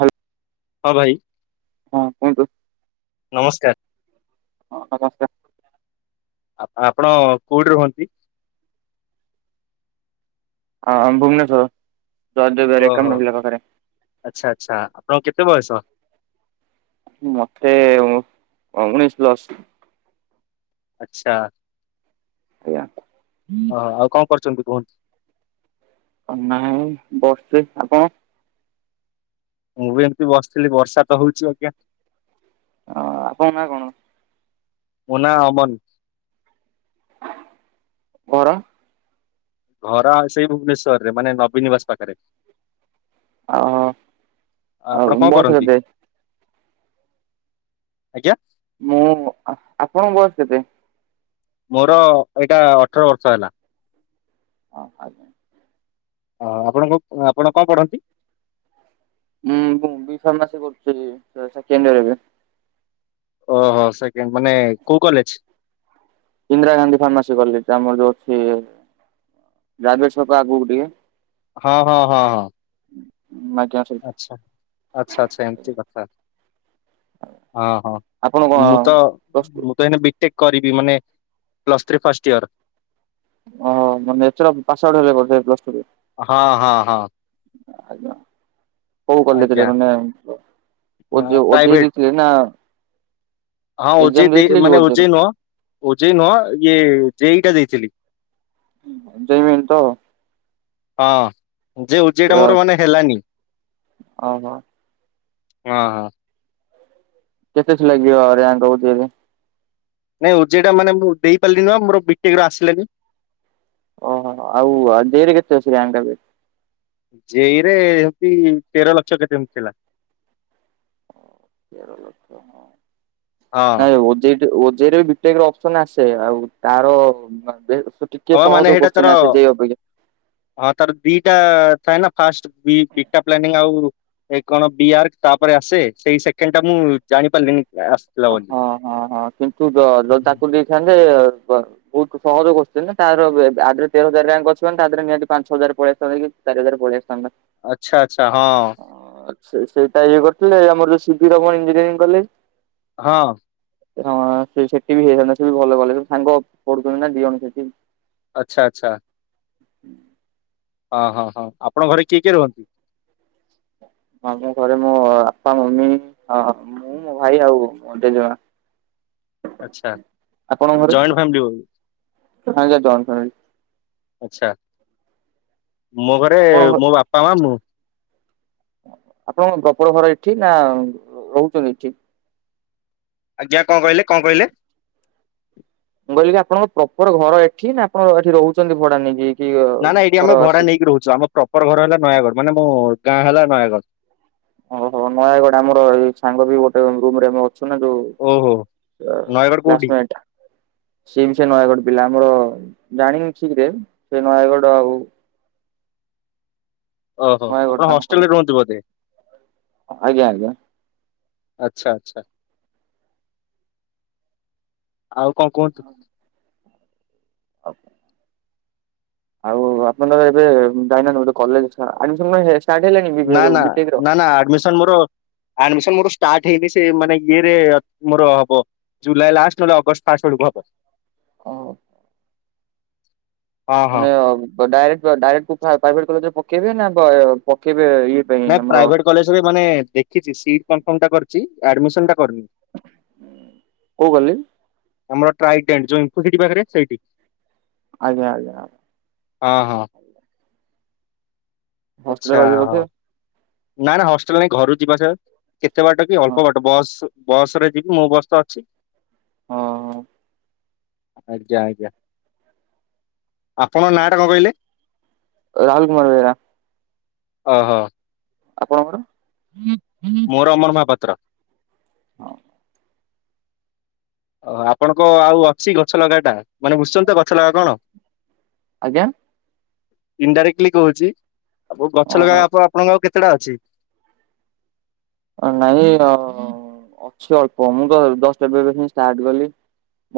ହା ହଁ ଭାଇ। ହଁ କୁହନ୍ତୁ। ନମସ୍କାର। ହଁ ନମସ୍କାର। ଆ-ଆପଣ କୋଉଠି ରୁହନ୍ତି? ହଁ ଭୁବନେଶ୍ଵର ଜୟଦେବ ବିହାର ଓହୋ ଏକାମ୍ର ବିଲା ପାଖରେ ଆଚ୍ଛା ଆଚ୍ଛା ଆପଣଙ୍କ କେତେ ବୟସ? ମତେ ଉଣେଇଶି ପ୍ଲସ। ଆଚ୍ଛା ଆଜ୍ଞା ଓ ହୋ ଆଉ କଣ କରୁଚନ୍ତି କୁହ ଆ ନାଇଁ ବସିଚି। ଆପଣ? ମୁଁ ବି ଏମିତି ବସିଥିଲି ବର୍ଷା ତ ହୋଉଚି ଆଜ୍ଞା। ଆ-ଆପଣଙ୍କ ନାଁ କଣ? ମୋ ନାଁ ଅମନ। ଘର? ଘର ଆଉ ସେଇ ଭୁବନେଶ୍ଵର ରେ ମାନେ ନବୀନ ନିବାସ ପାଖରେ। ଆ ଆପଣ ଆଉ କଣ ବୟସ କରନ୍ତି? କେତେ ଆଜ୍ଞା? ମୁଁ ଆପଣଙ୍କ ବୟସ କେତେ? ମୋର ଏଇଟା ଅଠର ବର୍ଷ ହେଲା। ଅ ହଁ ଆଜ୍ଞା। ଓ ଆପଣଙ୍କୁ ଆପଣ କଣ ପଢନ୍ତି? ମୁଁ ବି ଫାର୍ମାସି କରୁଚି ସେକେଣ୍ଡଇୟର ଏବେ। ଓହୋ ସେକେଣ୍ଡ ମାନେ କୋଉ college? Indira Gandhi pharmacy college ଆମର ଯୋଉ ଅଛି ଗ୍ରାବେଦ ଛକ ଆଗକୁ ଟିକେ। ହଁ ହଁ ହଁ। [unintelligible] ଆଚ୍ଛା। ଆଚ୍ଛା ଆଚ୍ଛା ଏମିତି କଥା। ଓ ହୋ। ଆପଣ କଣ ମୁଁ ତ ପ୍ଲସ ଟୁ ମୁଁ ତ ଏଇନେ ବିଟେକ୍ କରିବି ମାନେ ପ୍ଲସ୍ ଥ୍ରୀ ଫାଷ୍ଟ ଇୟର। ଓ ମାନେ ଏଥର ପାସ ଆଉଟ ହେଲେ ବଧେ ପ୍ଲସ ଥ୍ରୀ ରେ। ହଁ ହଁ ହଁ। ଆଜ୍ଞା। କୋଉ କଲେଜ ରେ ଆଜ୍ଞା ମାନେ ମ ଓଜେଇ ଓଜେଇ ପ୍ରାଇଭେଟ ଦେଇଥିଲେ ନା। ହଁ ଏକ୍ଜାମ ଓଜେଇ ଦେଇ ଦେଇଥିଲେ କି ମାନେ ଓଜେର? ଓଜେଇ ନୁହଁ ଓଜେଇ ନୁହଁ ଇଏ ଜେଇଟା ଦେଇଥିଲି। ଜେଇମେନ୍ ତ। ହଁ ଯେ ଯେଟା ମୋର ମାନେ ହେଲାନି। ଓହୋ ହଁ ହଁ। [unintelligible] ଲାଗିବ ରାଙ୍କ ହଉଚି ଏବେ। ନାଇଁ ଓଜେଇ ଟା ମାନେ ମୁଁ ଦେଇପାରିଲିନି ବା ମୋର ବିଟେକ ର ଆସିଲାନି। ଓହୋ ଆଉ ଜେଇ ରେ କେତେ ଅଛି ରାଙ୍କ ଏବେ? ଜେଇ ରେ ଏମତି ତେର ଲକ୍ଷ କେତେ ଏମିତି ଥିଲା। ତେର ଲକ୍ଷ ହଁ। ହଁ ନାଇଁ ଓଜେଇ ଓଜେଇ ରେ ବିଟେକ୍ ର ଅପସନ ଆସେ। ଆଉ ତାର ବାପି ଭାଇ ର। [unintelligible] ଟିକେ ହବା ସହଜ ମାନେ ସେଇଟା ତାର କ୍ୱେସଚୀନ୍ ଆସେ ଜେଇ ଅପେକ୍ଷା। ହଁ ତାର ଦିଟା ଥାଏ ନା ଫାଷ୍ଟ ପି ବିଟା ପ୍ଲାନିଙ୍ଗ ଆଉ ଏ କଣ ବି ଆର୍ ତାପରେ ଆସେ ସେଇ ସେକେଣ୍ଡ ଟା ମୁଁ ଜାଣି ପାରିଲିନି ଆ ଓ ହଁ ହଁ ହଁ କିନ୍ତୁ ଯ ଯଉ ତାକୁ ଦେଇଥାନ୍ତେ ବହୁତ ସହଜ କ୍ୱେଶ୍ଚିନ୍ ଟା ତାର ଆଥେରେ ତେର ହଜାର ରାଙ୍କ ଅଛି ମାନେ ତାଥେରେ ନିହାତି ପାଞ୍ଚ ହଜାର ପଳେଇ। [unintelligible] ଚାରି ହଜାର ପଳେଇ ଆସିଥାନ୍ତା। ଆଚ୍ଛା ଆଚ୍ଛା ହଁ। ଆଛା ସେଇଟା ଇଏ କରିୁଥିଲେ ଆମରୋଉ ସିଭି ରମଣ ଇଞ୍ଜିନିୟରିଂ କଲେଜ। ହଁ। ହଁ ସେ ସେଠି ବି ହେଇଥାନ୍ତା ସେ ବି ଭଲ କଲେଜ୍ ସାଙ୍ଗ ପଢୁଛନ୍ତି ନା ଦି ଜଣ ସେଠି। ଆଚ୍ଛା ଆଚ୍ଛା। ହଁ ହଁ ହଁ। ଆପଣ ଘରେ କିଏ କିଏ ରୁହନ୍ତି? ଆମ ଘରେ ମୋ ବାପା ମମି ମୁଁ ମୋ ଭାଇ ଆଉ ମୋ ଜେଜେମା। ଆଚ୍ଛା। ଆପଣଙ୍କ ଘରେ ଜଏଣ୍ଟ ଫ୍ୟମିଲି ବୋଧେ? ହଁ ଜଏଣ୍ଟ ଫ୍ୟାମିଲି ଆଛା। ମୋ ଘରେ ଆପଣଙ୍କ ମୋ ବାପା ମା ମୁଁ। ଆପଣଙ୍କ ପ୍ରପର ଘର ଏଠି ନା ରହୁଛନ୍ତି ଏଠି? ଆଜ୍ଞା କଣ କହିଲେ କଣ କହିଲେ? ମୁଁ କହିଲି ଆପଣଙ୍କ ପ୍ରପର ଘର ଏଠି ନା ଆପଣ ଏଠି ରହୁଛନ୍ତି ଭଡା ନେଇକି? କି ନା ନା ଏଇଠି ଘର ଆମେ ଭଡ଼ା ଆସିକି? ନେଇକି ରହୁଚୁ। ଆମର ପ୍ରପର ଘର ହେଲା ନୟାଗଡ଼। ମାନେ ମୋ ଗାଁ ହେଲା ନୟାଗଡ଼। ଓହୋ ନୟାଗଡ ଆମର ଏଇ ସାଙ୍ଗ ବି ଗୋଟେ ରୁମ ରେ ଆମେ ଅଛୁ ନା ଯୋଉ ଓହୋ ନୟାଗଡ଼ କୋଉଠି ଲ୍ସ୍ ମିନିଟ। ସେିମ ସେ ନୟାଗଡ଼ ପିଲା ଆମର ଜାଣିନି ଠିକ ରେ ସେ ନୟାଗଡ ଆଉ ଓହୋ ନୟାଗଡ଼ ଆପଣ ହଷ୍ଟେଲ ତାଙ୍କର ରେ ରୁହନ୍ତିିବ ବୋଧେ। ଆଜ୍ଞା ଆଜ୍ଞା ଆଚ୍ଛା ଆଚ୍ଛା ଆଉ କଣ କୁହନ୍ତୁ ଆଛ ଆଉ ଆପଣଙ୍କର ଏବେ ଯାଇନା ଗୋଟେ କଲେ ଆଡମି ହେ ନା ନା ନା ଆଡମିସନ ମୋର ଆଡମିସନ ମୋର ଷ୍ଟାର୍ଟ ହେଇନି ସେ ମାନେ ଇଏରେ ମୋର ହବ ଜୁଲାଇ ଲଷ୍ଟ ନହେଲେ ଅଗଷ୍ଟ ଫାଷ୍ଟେଳକୁ ହବ ଅ ହଁ ହଁ। ଡାଇକ୍ଟ ଡାଇଟ ପ୍ରାଇଭେଟ କଲେଜରେ ପକେଇବେ ନା ପକେଇବେ ପାଇଁ ନାଇଁ ଆମର ପ୍ରାଇଭେଟ କଲେଜରେ ମାନେ ଦେଖିଛି ସିଟର୍ମା କରି ଆଡମିନ ଟା କରିନି କେଉଁ କଲିଣି ଆମର ଟ୍ରାଇଡ ଯଉୁ ସେଠି ପାଖରେ ସେଇଠି ଆଜା ଆଜା ଆା ହଁ ହଁ ହଷ୍ଟେଲରେ ଆଚ୍ଛା ରହିବେ ହଁ ବୋଧେ ନାାଇ ନା ହଷ୍ଟେଲ ନାଇଁ ଘରୁ ଯିବାସ କେତେ ବାଟ କି ହଁ ଅଳ୍ପ ବାଟ ବସ୍ ବସ ରେ ଯିବି ମୁଁ ବସ୍ ତ ଅଛି ହଁ ହଁ ଆଜ୍ଞା ଆଜ୍ଞା ଆପଣଙ୍କ ନାଁଟା କଣ କହିଲେ ରାାଲ କୁମାର ବରା ଓହୋ ଆପଣଙ୍କର ମୋର ଅମର ମହାପାତ୍ର ହଁ ଓ ଆପଣଙ୍କ ଆଉ ଅଛି ଗଛ ଲଗା ଟା ମାନେ ବୁଝୁଛନ୍ତି ତ ଗଛ ଲଗା କଣ ଆଜ୍ଞା ଇନଡାଇରେକ୍ଟଲି କହୁଛି ଆ ଗଛ ଲଗା ଓହୋ ଆପଣଙ୍କ ଆଉ କେତେଟା ଅଛି ନାଇଁ ଅଛି ଅଳ୍ପ ମୁଁ ଦଶଟା ବ ପ ଷ୍ଟାର୍ଟ କଲି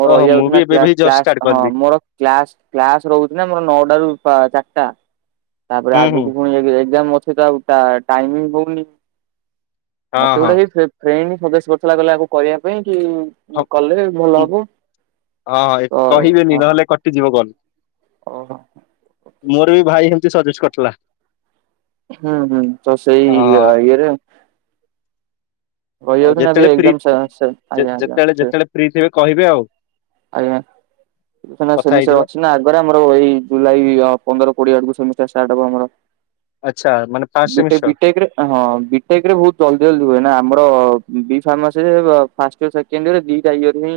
ମୋ ଓହୋ ମୁଁ ରହିଯାଉଛି ବି ନା ଏବେ ବି ଜଷ୍ଟ ଷ୍ଟାର୍ଟ କ୍ସ ହଁ କଲି ମୋର କ୍ଲାସ୍ କ୍ଲାସ ରହୁଛି ନା ଆମର ନଅଟ ର ଚାରିଟା ତାପରେ ହୁଁ ହୁଁ। ଆଗକୁ ପୁଣି ଏକ୍ଜାମ ଅଛି ତ ଆଉ ଟାଇମିଙ୍ଗ କଉନି ହଁ ମତେ ହଁ ଗୋଟେ ସେଇ ଫ୍ରେଣ୍ଡ ସଦେଶୀ ବର୍ଷ ଲାଗଲେ ଆକୁ କରିବା ପାଇଁ କି ହଁ କଲେ ଭଲ ହବ ହଁଁ ତ ଏ କହିବେନି ହଁ ନହେଲେ କଟିଯିବ କହଣ ଓହୋ ମୋର ବି ଭାଇ ସେମତି ସଜେଜ କରିଥିଲା ହୁଁ ହୁଁ ତ ସେଇ ଅ ଇଏରେ ଆଉ ରହିଯାଉଛି ନା ଏବେ ଯେତେବେଳେି ଏକ୍ଜାମ ଆଜ୍ଞା ଆଜ୍ଞା ଯେତେଳେ ଯେତେବେଳେ ଫ୍ରି ଥିବେ କହିବେ ଆଉ ଆଜ୍ଞା ସେ କଥା ବିଷୟରେ ହେଇଯିବା। ଅଛି ନା ଆମର ଏଇ ଜୁଲାଇ ପନ୍ଦର କୋଡିଏ ଆଡିବ ଆମର ଆଚ୍ଛା ମାନେ ଫାଷ୍ଟ ବିଟେ ସେମିଷ୍ଟର ବିଟେକରେ ହଁ ବିଟେକରେ ବହୁତ ଜଲଦି ଜଲଦି ହୁଏ ଆମର ଫସ କେରେେଡିଦ ଆାଇଯରେ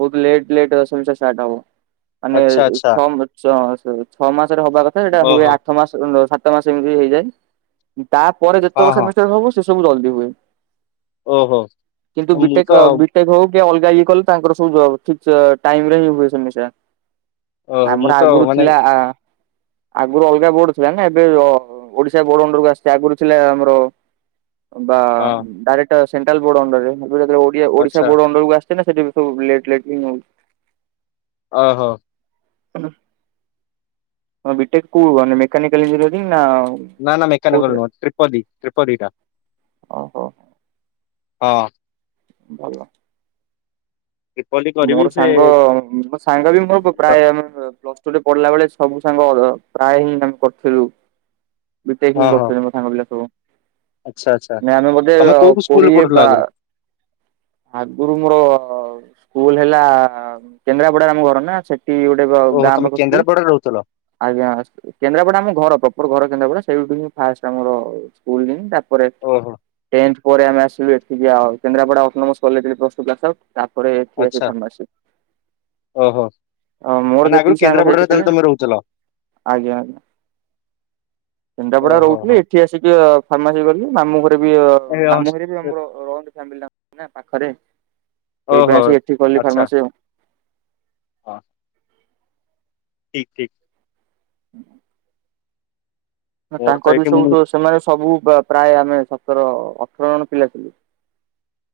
ବହୁତ ଲେଟ୍ ଲେଟ ଦଶମିଷ ଷ୍ଟାର୍ଟ ହବ ମାନେ ଆଚ୍ଛା ଆଚ୍ଛା ଛଅ ମା ଛଅ ମାସରେ ହବା କଥା ସେଟା ହୁଏ ଓହୋ ଆଠ ମାସ ସାତ ମାସମିତି ହେଇଯାଏ ତାପରେ ହଁ ହଁ ଯେତେକମିଷ୍ଟ ହବ ସେ ସବୁ ଜଲଦି ହୁଏ ଓହୋ କିନ୍ତୁ ମୁଁ ବିଟେ ତ ବିଟେକ୍ ହଉ କି ଅଲଗା ଇଏ କଲେୁ ତାଙ୍କର ଠିକ୍ ଟାଇମ ରେ ହ ହୁଏ ସମ ଓହୋ ମୁଁ ଆମର ତ ଆଗରୁ ମାନେ ଥିଲା ଆ ଆଗରୁ ଅଲଗା ବୋର୍ଡ ଥିଲା ନା ଏବେ ଅ ଓଡିଶା ବୋର୍ଡ ଅଣ୍ଡରକୁ ଆସିଛି ଆଗରୁ ଥିଲା ଆମର ବା ହଁ ଡାଇରେକ୍ଟ ସେଣ୍ଟ୍ରାଲ ବୋର୍ଡ ଅଣ୍ଡରରେ ମୁଁ କହିଲି ଜେତେବେଳେ ଓଡ଼ିଆ ଆଚ୍ଛା ଓଡିଶା ବୋର୍ଡ ଅଣ୍ଡରକୁ ଆସିଥିଲା ସେଠି ସବୁ ଲେଟ ଲେଟ ବି ନଉ। ଓହୋ। ଟମ ବିଟେକ କୋଉ [unintelligible] ମାନେ ମେକାନିକାଲ ଇଞ୍ଜିନିୟ ନା ନା ନା ମୋନେକଲ କୋଉଥିରେ? ନୁହ ତ୍ରିପଦୀ ତ୍ରିପଦୀଟା ଓହୋ ହଁ। ଭଲ। ତ୍ରିପଦୀ କରିବି ମୋର ସେ ସାଙ୍ଗ [unintelligible] ସାଙ୍ଗ ବି ମୋର ପ୍ରାୟ ପ୍ଲସ ଟୁରେ ପଢିଲା ବେଳେ ସବୁ ସାଙ୍ଗ ପ୍ରାୟ ହିଁ ଆମେ କରିଥିଲୁ। ବିଟେକ ହି ଓହୋ କରୁଥିଲେ ମୋ ସାଙ୍ଗ ପିଲା ସବୁ ଆଚ୍ଛା ଆଚ୍ଛା ମାନେ ଆମେ ବୋଧେ ତମେ କୋଉ ସ୍କୁଲରେ କୋଡିଏ ପଢୁଥିଲ ବା ଆଗରୁ? ଆଗରୁ ମୋର ସ୍କୁଲ ହେଲା କେନ୍ଦ୍ରାପଡ଼ାର ଆମ ଘର ନା ସେଠି ଗୋଟେ ଓହୋ ଗାଁ ତମେ ପାଖ ସ୍କୁଲ। କେନ୍ଦ୍ରାପଡାରେ ରହୁଥିଲ ଆଜ୍ଞା ଅ କେନ୍ଦ୍ରାପଡା ଆମ ଘର ପ୍ରପର ଘର କେନ୍ଦ୍ରାପଡା ସେଇଠୁ ହି ଫାଷ୍ଟ ଆମର ସ୍କୁଲ ହିଁ ତାପରେ ଓହୋ। ଟେନ୍ଥ ପରେ ଆମେ ଆସିଲୁ ଏଠିକି ଆଉ କେନ୍ଦ୍ରାପଡ଼ା ଅଟୋନମଲ୍ଲା କଲେଜ ରେ [unintelligible] ଆଉ ତାପରେ [unintelligible] ଆଚ୍ଛା ଫାରମାସୀ ଓହୋ ଆ ମୋର ମାନେ ଆଗରୁ ଯେତିକି ସାଙ୍ଗ ସେଇଠି କେନ୍ଦ୍ରାପଡାରେ ତାହେଲେ ଥିଲା। ତମେ ରହୁଥିଲ ଆଜ୍ଞା କେନ୍ଦ୍ରାପଡା ଓହୋ ରହୁଥିଲି। ହୋ ଏଠି ଆସିକି ଫାର୍ମାସି କଲି ମାମୁ ଘରେ ବି ମାମୁ ଘରେ ବି ଆମର ରହନ୍ତି ଫ୍ୟାମିଲିଟାଙ୍କ ନାଁ ପାଖରେ ସେଇ ପାଇଁ ଓହୋ ଆସି ଏଠି କଲି ଆଚ୍ଛା ଫାରମାସି ହଁ ଠିକ ଠିକ। ହୁଁ ମୋର ତ ତାଙ୍କର ବି ଏଇଠି ମୁଁ ସବୁୁ ସେମାନେ ସବୁ ପ୍ରାୟ ଆମେ ସତର ଅଠର ଜଣ ପିଲା ଥିଲୁ।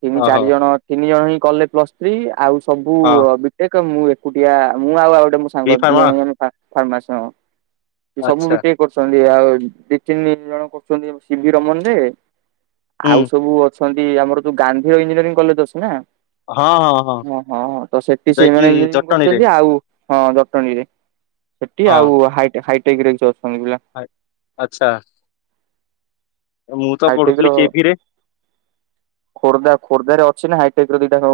ତିନି ଓହୋ ଚାରି ଜଣ ତିନି ଜଣ ହିଁ କଲେ ପ୍ଲସ ଥ୍ରୀ ଆଉ ସବୁ ହଁ ବି ଦେ ମୁଁ ଏକୁଟିଆ ମୁଁ ଆଉ ଆଉ ଗୋଟେ ମୋ ବି ସାଙ୍ଗ ଦି ଫାର୍ମା ଜଣ ଫ-ଫାମାସି ହଁ ସବୁ ଆଚ୍ଛା ବିଟିକେ କରୁଛନ୍ତି ଆଉ ଦି ତିନି ଜଣ କରୁଛନ୍ତି ଶିବି ରମନରେ ହୁଁ ଆଉ ସବୁ ଅଛନ୍ତି ଆମର ଯଉ ଗାନ୍ଧୀର ଇଞ୍ଜିନିୟରିଂ କଲେଜ ଅଛି ନା। ହଁ ହଁ ହଁ। ହଁ ହଁ ହଁ ତ ସେଠି ଯାଇକି ସେଇମାନେ ଇଞ୍ଜିନିୟରିଂ ଜଟଣୀରେ କରୁଛନ୍ତି ଆଉ ହଁ ଜଟଣୀରେ। ସେଠି ହଁ ଆଉ ହାଇଟେକ ରେ ଅଛନ୍ତି ପିଲା। ଆ ଆଚ୍ଛା। ମୁଁ ତ ହାଇଟେକ ପଢୁଥିଲି ର କେଭି ରେ ଖୋର୍ଦ୍ଧା ଖୋର୍ଦ୍ଧାରେ ଅଛି ନା ହାଇଟେକ ର ଦିଟା ଗୋ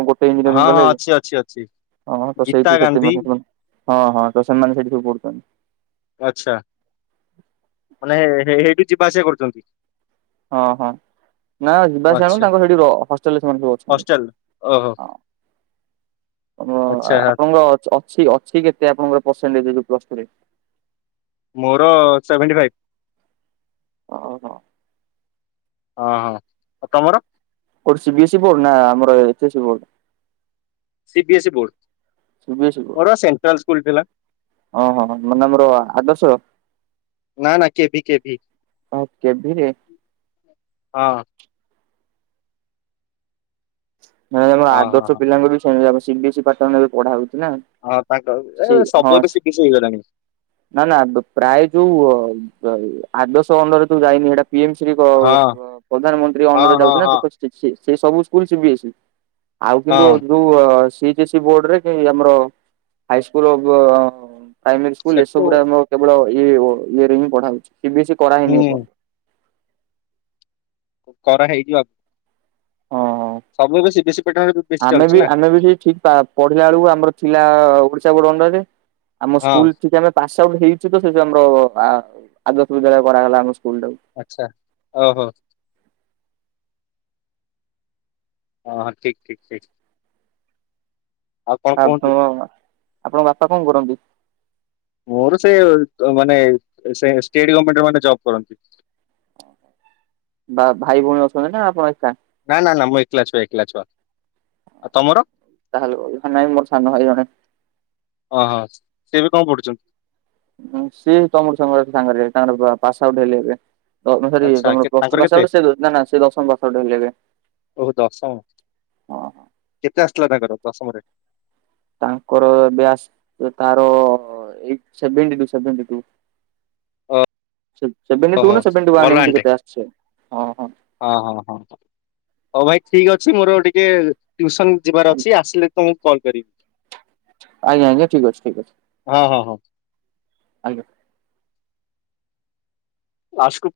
ହଁ [unintelligible] ହଁ କଲେଜ ଅଛି ଅଛି ଅଛି ହଁ ତ ଗୀତା ସେଇଠି ଗାନ୍ଧୀ [unintelligible] ହଁ ହଁ ତ ସେମାନେ ସେଇଠ ସବୁ ପଢୁଛନ୍ତି। ଆଛା ମାନେ ଏଁ ହେଇଠୁ ଯିବା ଆସିବା କରୁଛନ୍ତି। ହଁ ହଁ ନା ଯିବାସ ଆଣୁ ଆଚ୍ଛା ତାଙ୍କର ସେଠି ହଷ୍ଟେଲରେ ସେମାନେ ସବୁ ଅଛନ୍ତି। ହଷ୍ଟେଲ ଓହୋ ହଁ ଉଁ ଆଚ୍ଛା ଆପଣଙ୍କ ଅଛି ଅଛି କେତେ ଆପଣଙ୍କର ପରସେଣ୍ଟଜ ପ୍ଲସ ଥ୍ରୀ ରେ ମୋର ସେଭେଣ୍ଟି ଫାଇଭ। ଓହୋ। ହଁ ହଁ ଆଉ ତମର? କଉଠି ସିବି ଏସି ବୋର୍ଡ ନା ଆମର H AC board ସିବିି AC board C B ମୋର ସେଣ୍ଟ୍ରାଲ ସ୍କୁଲ ଥିଲା। ଓଁ ହଁ ମାନେ ଆମର ଆଦର୍ଶ। ନା ନା କେଭିି କେଭିି କେଭିରେ ହଁ। ନାଇ ଆମ ହଁ ହଁ ଆଦର୍ଶ ହଁ ପିଲାଙ୍କୁ ବି ସେମତି ସିବି ଏସି ପାର୍ଟନରରେ ପାଠ ବି ପଢା ହଉଛି ନା। ହଁ ତାଙ୍କ ସେ ଏ ହଁ ସବୁ ଏଵେ ସିବି ଏସି ହେଇଗଲାଣି। ନା ନା ପ୍ରାୟ ଯୋଉ ଆଦଶ ଅଣ୍ଡରରେ ଯୋ ଯାଇନି ଏଇଟା। ପି ଏମ ସି ବି ହଁ ପ୍ରଧାନମନ୍ତ୍ରୀ ହଁ ଅଣ୍ଡରରେ ହଁ ଯାଉଚି ନା। ହଁ ସେ ସବୁ [unintelligible] ଆଉ କିନ୍ତୁ ହଁ ଯୋଉ ସି ଏଚ ସି ବୋର୍ଡରେ କି ଆମର ହାଇସ୍କୁଲ ଅ ପ୍ରାଇମେରୀ ସ୍କୁଲ ସେଠୁ ଏସବୁରେ ଆମର କେବଳ ଇରେ ହିଁ ପଢା ହଉଛି। ସିବି ଏସ୍ଇ କରାହେଇନି ହୁଁ। ଏପଯ୍ୟନ୍ତ। କରା ହେଇଯିବ। ଏପର୍ଯ୍ୟନ୍ତ। ସବୁ ଏବେ ବେଶୀ ପେଟରେ ବେଶୀ ଆମେ ଚାଲିଛି ବି ନା। ଆମେ ବି ସେ ଠିକ୍ ପା ପଢିଲା ବେଳକୁ ଆମର ଥିଲା ଓଡିଶା ବୋଡ ଅଣ୍ଡରରେ। ଆମ ହଁ। ସ୍କୁଲ ଠିକ୍ ଆମେ ପାସ୍ ଆଉଟ୍ ହେଇଛି ତ ସେ ଯଉ ଆମର ଆ ଆଦର୍ଶ ବିଦ୍ୟାଳୟ କରାଗଲା ଆମ ସ୍କୁଲ ଟାକୁ। ଆଚ୍ଛା ଓହୋ। ହଁ ହଁ ଠିକ୍ ଠିକ୍ ଠିକ୍। ଆଉ କଣ କୁହନ୍ତୁ? ଆପଣ ଆପଣଙ୍କ ବାପା କଣ କରନ୍ତି? ମୋର ସେ ମାନେ ଷ୍ଟେଟ ଗଭଣମେଣ୍ଟ ମାନେ ଜବ୍ କରନ୍ତି। ବା ଭାଇ ଭଉଣୀ ଅଛନ୍ତି ନା ଆପଣ ଏକା। ନା ନା ନା ମୁଁ ଏକେଲା ଛୁଆ ଏକଲା ଛୁଆ। ଆଉ ତମର। ତାହେଲେ ଓ ନାଇଁ ସାନ ଭାଇ ଜଣେ। ଓହୋ ସେ ବି କଣ ପଢୁଛନ୍ତି? ସିଏ ତମର ସାଙ୍ଗରେ ସାଙ୍ଗରେ ତାଙ୍କର ପାସ୍ ଆଉଟ୍ ହେଲେ ଏବେ। ତ ସରି ଆଚ୍ଛା ତମର କେ- ପ୍ଲସ ତାଙ୍କର ଟୁ ପାସ୍ କେତେ ଆଉଟ୍ ନା ନା ସେ ଦଶମ ପାସ୍ ଆଉଟ୍ ହେଲେ ଏବେ। ଓହୋ ଦଶମ ହଁ କେତେ ଆସଥିଲା ତାଙ୍କର ଦଶମରେ। ତାଙ୍କର ବ୍ୟାସ ତାର eighty seventy two seventy two. ହଁ। ସେଭେଣ୍ଟିଟୁ ନା ସେଭେଣ୍ଟିୱାନ ଏମିତି ଆଣ୍ଟି କେତେ ଆସିଛି ହଁ ହଁ। ହଁ ହଁ ହଁ ହଉ ଭାଇ ଠିକ୍ ଅଛି। ମୋର ଟିକେ ଟ୍ୟୁସନ ଯିବାର ଅଛି। ଆସିଲେ ତମକୁ କଲ୍ କରିବି। ଆଜ୍ଞା ଆଜ୍ଞା ଠିକ୍ ଅଛି। ଠିକ୍ ଅଛି। ହଁ ହଁ ହଁ। ଆଜ୍ଞା। ୱାସକୁ